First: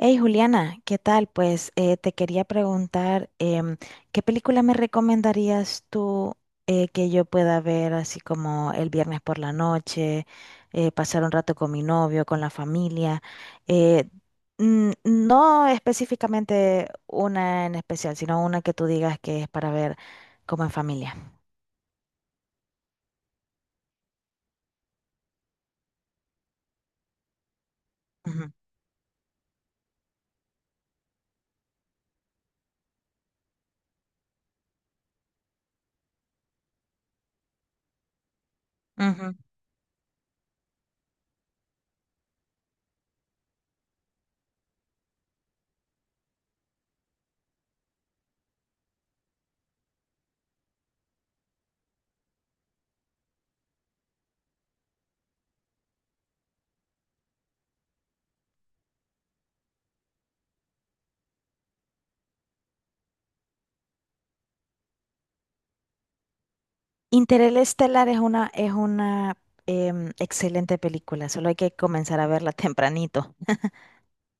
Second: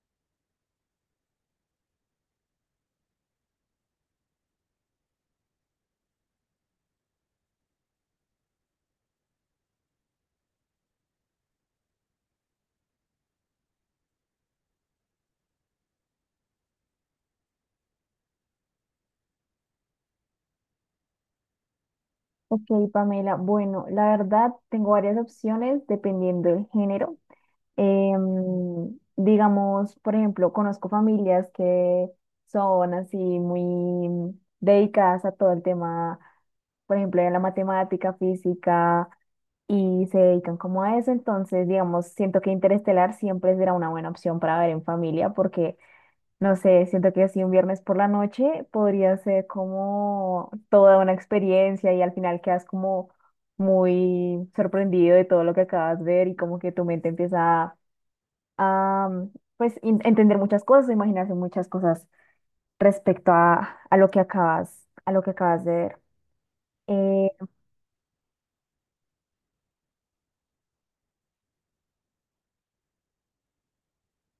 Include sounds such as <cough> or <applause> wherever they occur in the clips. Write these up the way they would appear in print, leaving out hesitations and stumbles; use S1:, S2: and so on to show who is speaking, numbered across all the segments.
S1: Hey Juliana, ¿qué tal? Pues te quería preguntar, ¿qué película me recomendarías tú que yo pueda ver así como el viernes por la noche, pasar un rato con mi novio, con la familia? Eh, no específicamente una en especial, sino una que tú digas que es para ver como en familia.
S2: Ok, Pamela. Bueno, la verdad tengo varias opciones dependiendo del género.
S1: Ujú,
S2: Digamos, por ejemplo, conozco familias que son así muy dedicadas a todo el tema, por ejemplo, de la matemática, física,
S1: ujú.
S2: y se dedican como a eso. Entonces, digamos, siento que Interestelar siempre será una buena opción para ver en familia porque no sé, siento que así un viernes por la noche podría ser como toda una experiencia y al final quedas como muy sorprendido de todo lo que acabas de ver y como que tu mente empieza a, mm, pues entender muchas cosas, imaginarse muchas cosas respecto a lo que a lo que acabas de ver. Eh,
S1: Interestelar es una, excelente película, solo hay que comenzar a verla <laughs> tempranito.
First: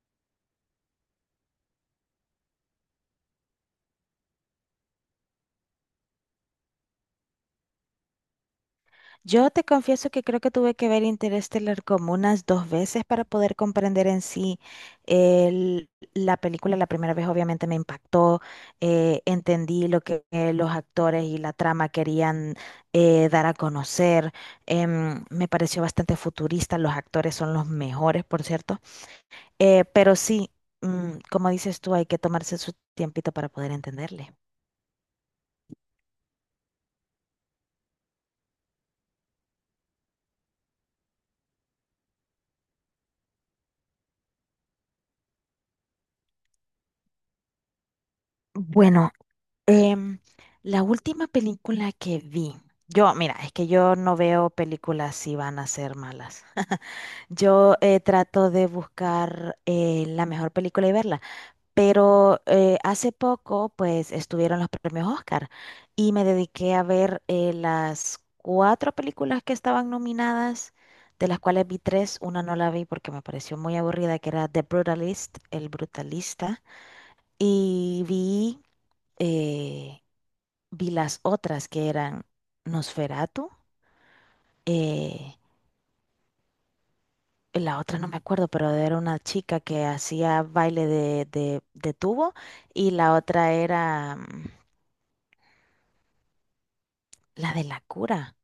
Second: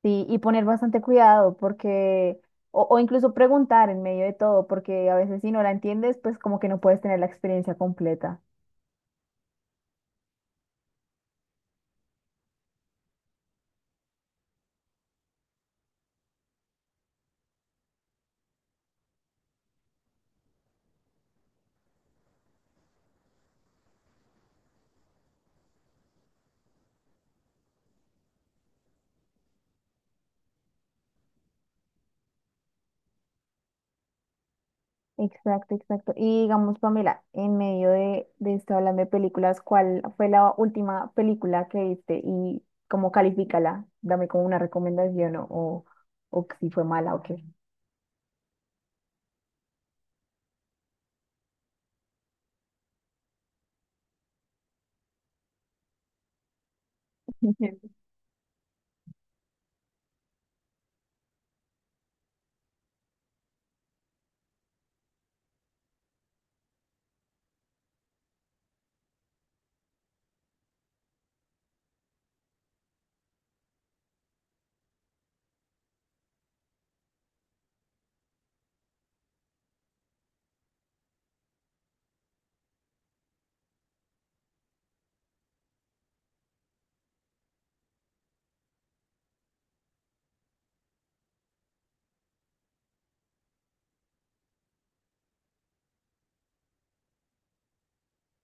S2: sí, y poner bastante cuidado porque, o incluso preguntar en medio de todo, porque a veces si no la entiendes, pues como que no puedes tener la experiencia completa.
S1: Yo te confieso que creo que tuve que ver Interestelar como unas dos veces para poder comprender en sí el- la película. La primera vez obviamente me impactó, entendí lo que los actores y la trama querían dar a conocer. Me pareció bastante futurista, los actores son los mejores, por cierto. Pero sí, como dices tú, hay que tomarse su tiempito para poder entenderle.
S2: Exacto, exacto. Y digamos, Pamela, en medio de esto hablando de películas, ¿cuál fue la última película que viste y cómo califícala? Dame como una recomendación o si fue mala o qué.
S1: Bueno, em, la última película que vi, yo, mira, es que yo no veo películas si van a ser malas. <laughs> Yo
S2: <laughs>
S1: trato de buscar la mejor película y verla. Pero hace poco, pues, estuvieron los premios Oscar y me dediqué a ver las cuatro películas que estaban nominadas, de las cuales vi tres. Una no la vi porque me pareció muy aburrida, que era The Brutalist, El Brutalista. Y vi, eh, vi las otras que eran Nosferatu. eh, la otra no me acuerdo, pero era una chica que hacía baile de, de tubo y la otra era... mm, la de la cura.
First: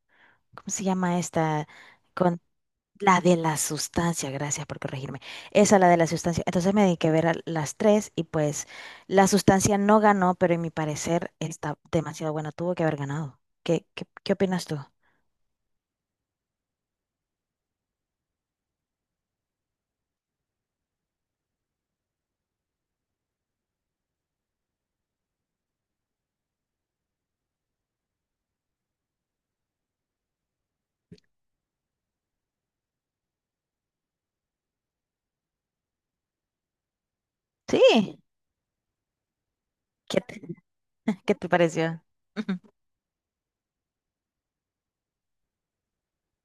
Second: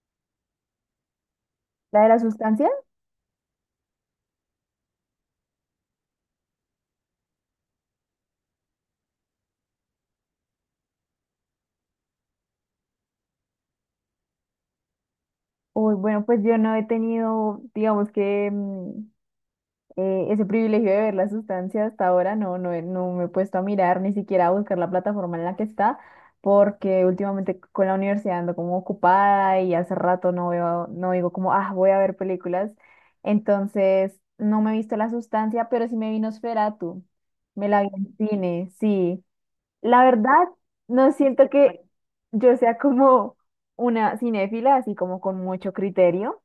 S1: ¿Cómo se llama esta?
S2: ¿La de la
S1: Con
S2: sustancia?
S1: la de la sustancia, gracias por corregirme. Esa, la de la sustancia. Entonces me dediqué a ver a las tres y pues la sustancia no ganó, pero en mi parecer está demasiado buena. Tuvo que haber ganado. ¿Qué opinas tú?
S2: Uy, bueno, pues yo no he tenido, digamos que ese privilegio de ver la sustancia hasta ahora no, no me he puesto a mirar ni siquiera a buscar la plataforma en la que está, porque últimamente con la universidad ando como ocupada y hace rato no veo, no digo como, ah, voy a ver películas. Entonces, no me he visto la sustancia, pero sí me vi Nosferatu. Me la vi en
S1: Sí.
S2: cine, sí. La
S1: ¿Qué te,
S2: verdad, no
S1: <laughs> ¿Qué
S2: siento
S1: te
S2: que
S1: pareció?
S2: yo
S1: Ujú.
S2: sea como una cinéfila, así como con mucho criterio,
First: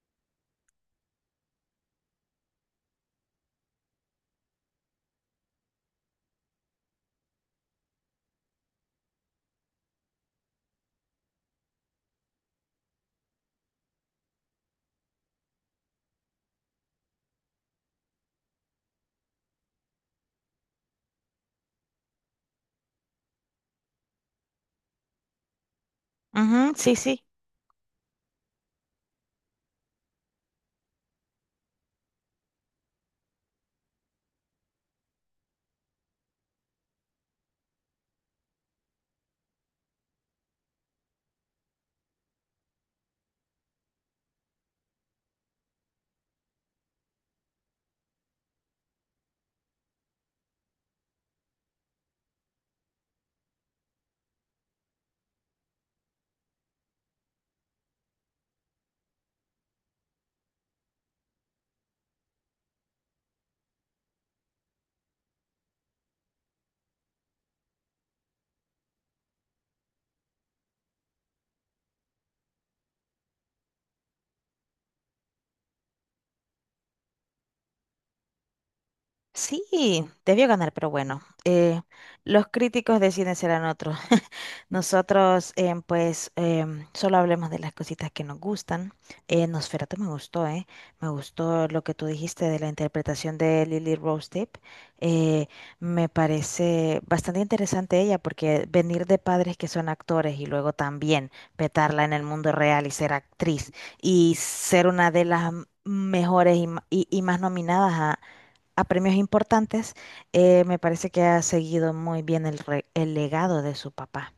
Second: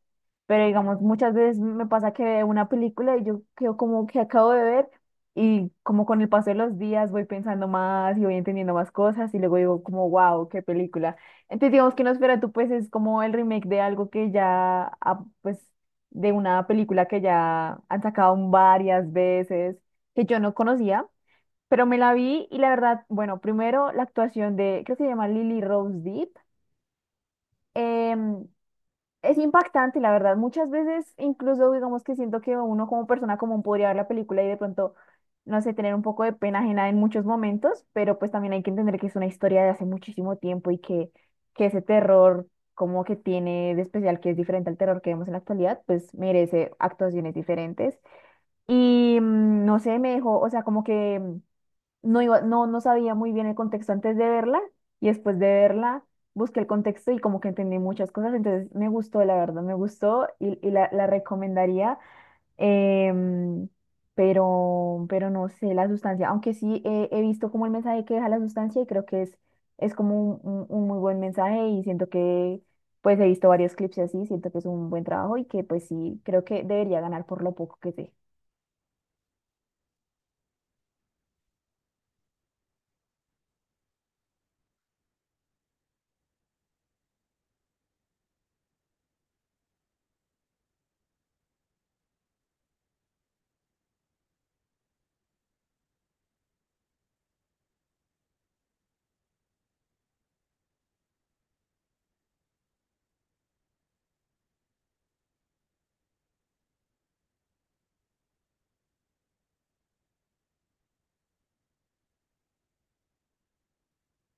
S2: pero digamos, muchas veces me pasa que veo una película y yo quedo como que acabo de ver y como con el paso de los días voy pensando más y voy entendiendo más cosas y luego digo como, wow, qué película. Entonces digamos que Nosferatu pues es como el remake de algo que ya, pues, de una película que ya han sacado varias veces, que yo no conocía pero me la vi y la verdad, bueno, primero la actuación de, creo que se llama Lily Rose Depp,
S1: Ujú, sí, sí.
S2: em, es impactante, la verdad. Muchas veces, incluso digamos que siento que uno como persona común podría ver la película y de pronto, no sé, tener un poco de pena ajena en muchos momentos, pero pues también hay que entender que es una historia de hace muchísimo tiempo que ese terror como que tiene de especial, que es diferente al terror que vemos en la actualidad, pues merece actuaciones diferentes. Y no sé, me dejó, o sea, como que no no sabía muy bien el contexto antes de verla y después de verla busqué el contexto y como que entendí muchas cosas, entonces me gustó, la verdad, me gustó y la recomendaría, em, pero no sé, la sustancia, aunque sí he visto como el mensaje que deja la sustancia y creo que es como un muy buen mensaje y siento que pues he visto varios clips así, siento que es un buen trabajo y que pues sí, creo que debería ganar por lo poco que sé.
S1: Sí, debió ganar, pero bueno, los críticos deciden serán otros. <laughs> Nosotros, pues, solo hablemos de las cositas que nos gustan. Nosferatu me gustó, ¿eh? Me gustó lo que tú dijiste de la interpretación de Lily Rose Depp. Eh, Me parece bastante interesante ella, porque venir de padres que son actores y luego también petarla en el mundo real y ser actriz y ser una de las mejores y más nominadas a premios importantes, me parece que ha seguido muy bien el legado de su papá.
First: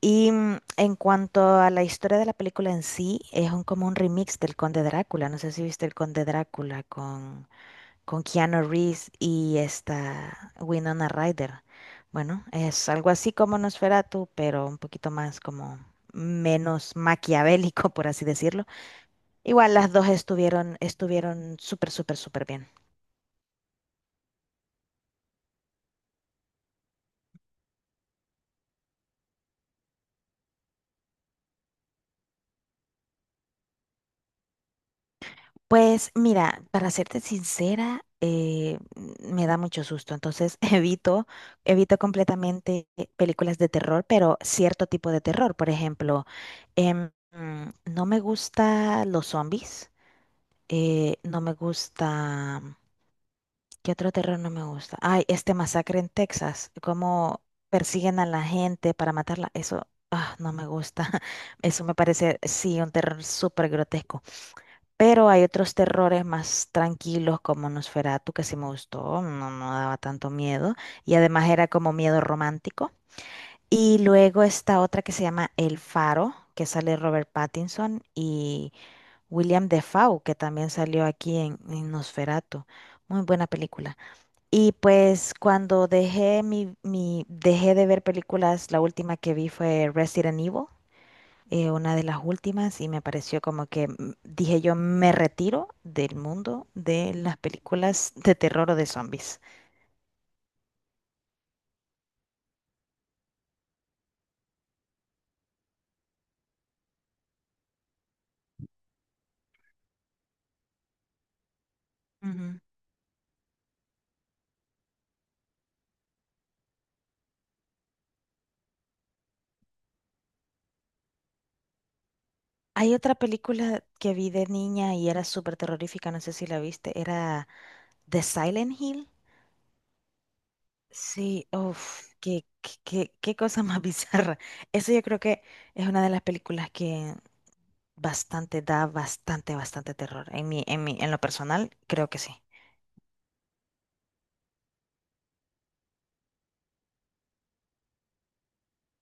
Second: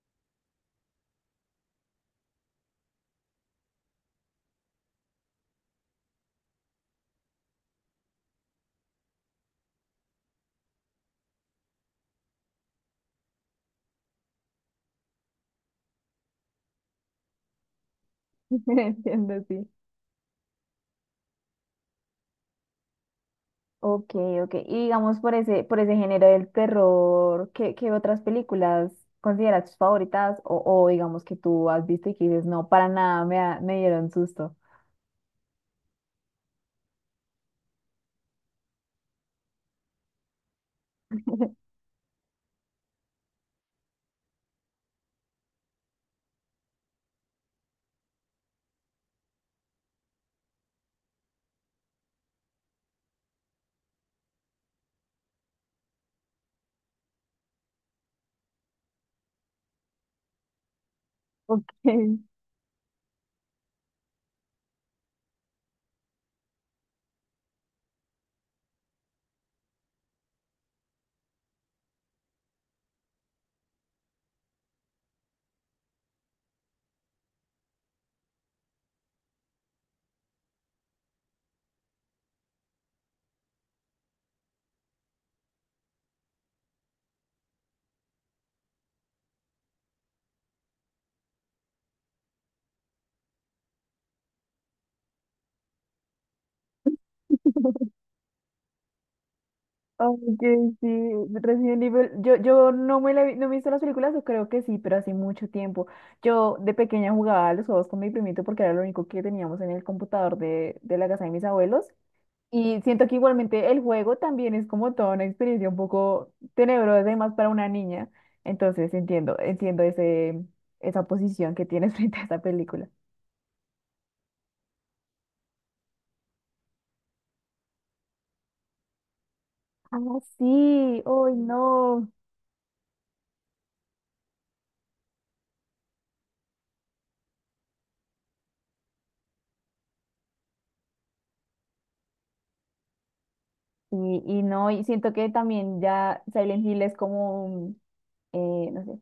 S1: Y en cuanto a la historia de la película en sí, como un remix del Conde Drácula. No sé si viste el Conde Drácula con Keanu Reeves y esta Winona Ryder. Bueno, es algo así como Nosferatu, pero un poquito más como menos maquiavélico, <laughs> por así decirlo.
S2: <laughs> Entiendo, sí.
S1: Igual las dos estuvieron, estuvieron súper, súper, súper bien.
S2: Ok, ok. Y digamos por ese género del terror, ¿qué, qué otras películas consideras tus favoritas? O digamos que tú has visto y que dices, no, para nada, me, me dieron susto.
S1: Pues mira, para serte sincera, me da mucho susto, entonces <laughs> evito,
S2: <laughs>
S1: evito completamente películas de terror, pero cierto tipo de terror. Por ejemplo, no me gusta los zombies, no me gusta, ¿qué otro terror no me gusta? Ay, este masacre en Texas, cómo persiguen a la gente para matarla, eso ah, no me gusta, <laughs>
S2: Ok,
S1: eso me parece, sí, un terror súper grotesco. Pero hay otros terrores más tranquilos como Nosferatu, que sí me gustó, no, no daba tanto miedo. Y además era como miedo romántico. Y luego está otra que se llama El Faro, que sale Robert Pattinson y William Defoe, que también salió aquí en Nosferatu. Muy buena película. Y pues cuando dejé dejé de ver películas, la última que vi fue Resident Evil una de las últimas y me pareció como que dije yo me retiro del mundo de las películas de terror o de zombies.
S2: ok, sí, Resident Evil, yo no me la no me he visto las películas, o creo que sí, pero hace mucho tiempo. Yo de pequeña jugaba a los juegos con mi primito porque era lo único que teníamos en el computador de la casa de mis abuelos.
S1: Ujú.
S2: Y siento que igualmente el juego también es como toda una experiencia un poco tenebrosa, además para una niña. Entonces entiendo, entiendo ese, esa posición que tienes <laughs> frente a esa película.
S1: Hay otra película que vi de niña y era súper terrorífica, no sé si la viste, era The Silent Hill.
S2: Ah, sí, hoy
S1: Sí,
S2: no.
S1: uff, qué cosa más <laughs> bizarra. Eso yo creo que es una de las películas que bastante, da bastante, bastante
S2: Y siento que también ya Silent Hill es como, no sé,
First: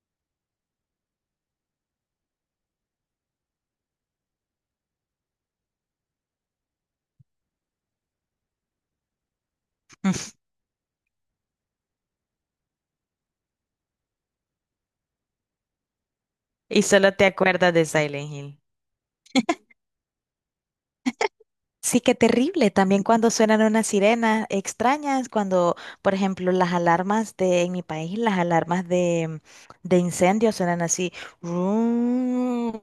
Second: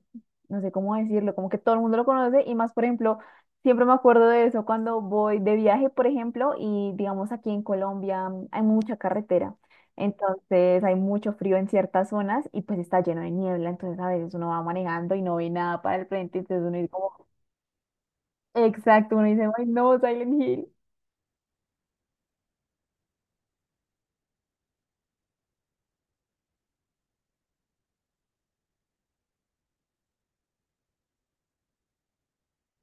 S2: no sé cómo decirlo, como que todo el mundo lo conoce y más, por ejemplo, siempre me acuerdo de eso cuando voy de viaje, por ejemplo, y digamos aquí en Colombia hay mucha carretera, entonces hay mucho frío en ciertas zonas y pues está lleno de niebla, entonces a veces uno va manejando y no ve nada para el frente, entonces uno dice como,
S1: <laughs>
S2: exacto, uno dice, ay no, Silent Hill,
S1: Sí, qué terrible. También cuando suenan unas sirenas extrañas, cuando, por ejemplo, las alarmas de, en mi país, las alarmas de incendio suenan así. Rum.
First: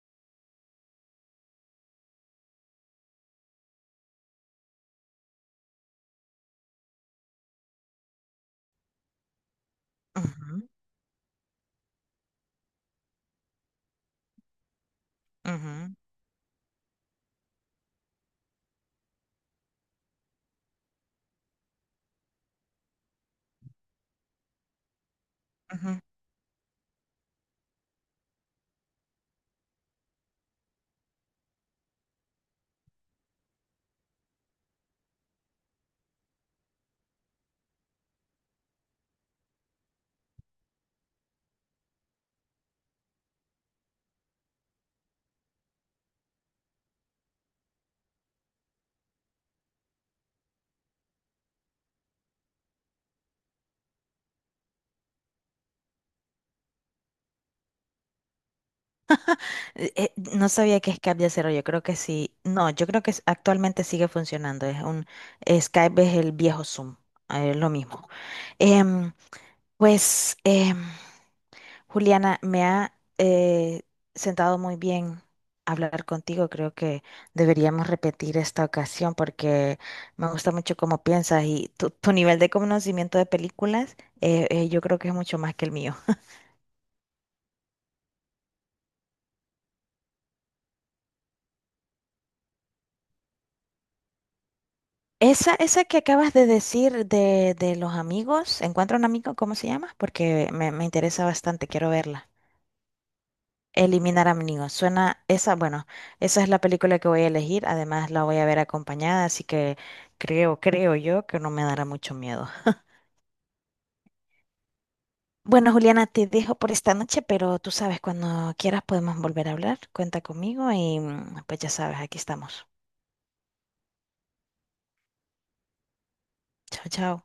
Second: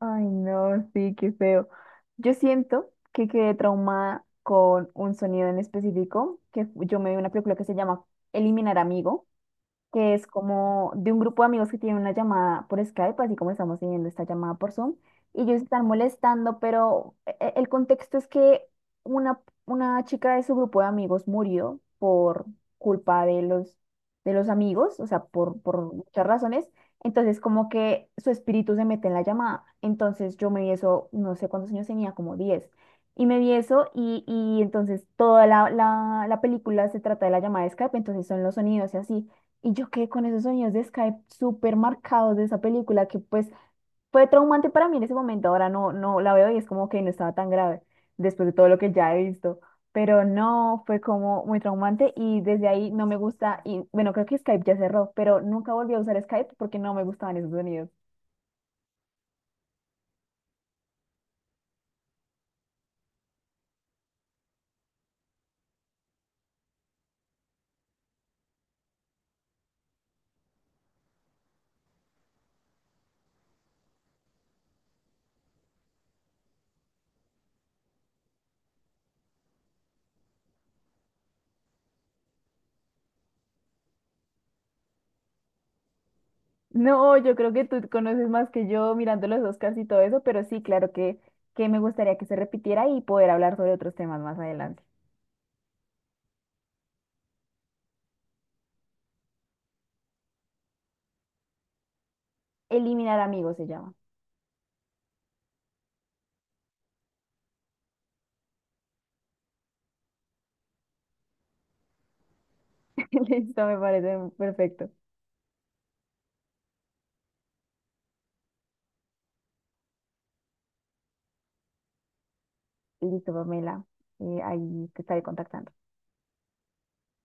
S2: ay no, sí, qué feo. Yo siento que quedé traumada con un sonido en específico, que yo me vi una película que se llama Eliminar Amigo, que es
S1: Ujú,
S2: como de un grupo de amigos que tienen una llamada por Skype, así como estamos teniendo esta llamada por Zoom, y ellos están
S1: ujú,
S2: molestando, pero el contexto es que una, una chica de su grupo de amigos murió por culpa de los amigos, o sea, por
S1: ujú.
S2: muchas razones. Entonces, como que su espíritu se mete en la llamada. Entonces, yo me vi eso, no sé cuántos años tenía, como 10. Y me vi eso y entonces toda la película se trata de la llamada de Skype, entonces son los sonidos y así. Y yo quedé con esos sonidos de Skype súper marcados de esa película que pues fue traumante para mí en ese momento. Ahora no, no la veo y es como que no estaba tan grave después de todo lo que ya he visto. Pero no, fue como muy traumante y desde ahí no me gusta. Y bueno, creo que Skype ya cerró, pero nunca volví a usar Skype porque no me gustaban esos sonidos.
S1: No sabía que Skype ya cerró, yo creo que sí. No, yo creo que actualmente sigue funcionando. Es un Skype es el viejo Zoom, lo mismo. Em, pues, Juliana, me ha sentado muy bien hablar contigo. Creo que deberíamos repetir esta ocasión porque me gusta mucho cómo piensas y tu nivel de conocimiento de películas, yo creo que es mucho más que el mío.
S2: No, yo creo que tú conoces más que yo mirando los Oscars y todo eso, pero sí, claro que me gustaría que se repitiera y poder hablar sobre otros temas más adelante.
S1: Esa que acabas de decir de los amigos, ¿Encuentra un amigo? ¿Cómo se llama? Porque me interesa bastante, quiero verla.
S2: Eliminar amigos se llama.
S1: Eliminar a mi niño. Suena esa, bueno, esa es la película que voy a elegir. Además, la voy a ver acompañada, así que creo yo que no me dará mucho miedo.
S2: <laughs> Listo, me parece perfecto.
S1: Bueno, Juliana, te dejo por esta noche, pero tú sabes, cuando quieras podemos volver a hablar. Cuenta conmigo y pues ya sabes, aquí estamos.
S2: Listo, Pamela. Ahí te estaré contactando.
S1: Chao, chao.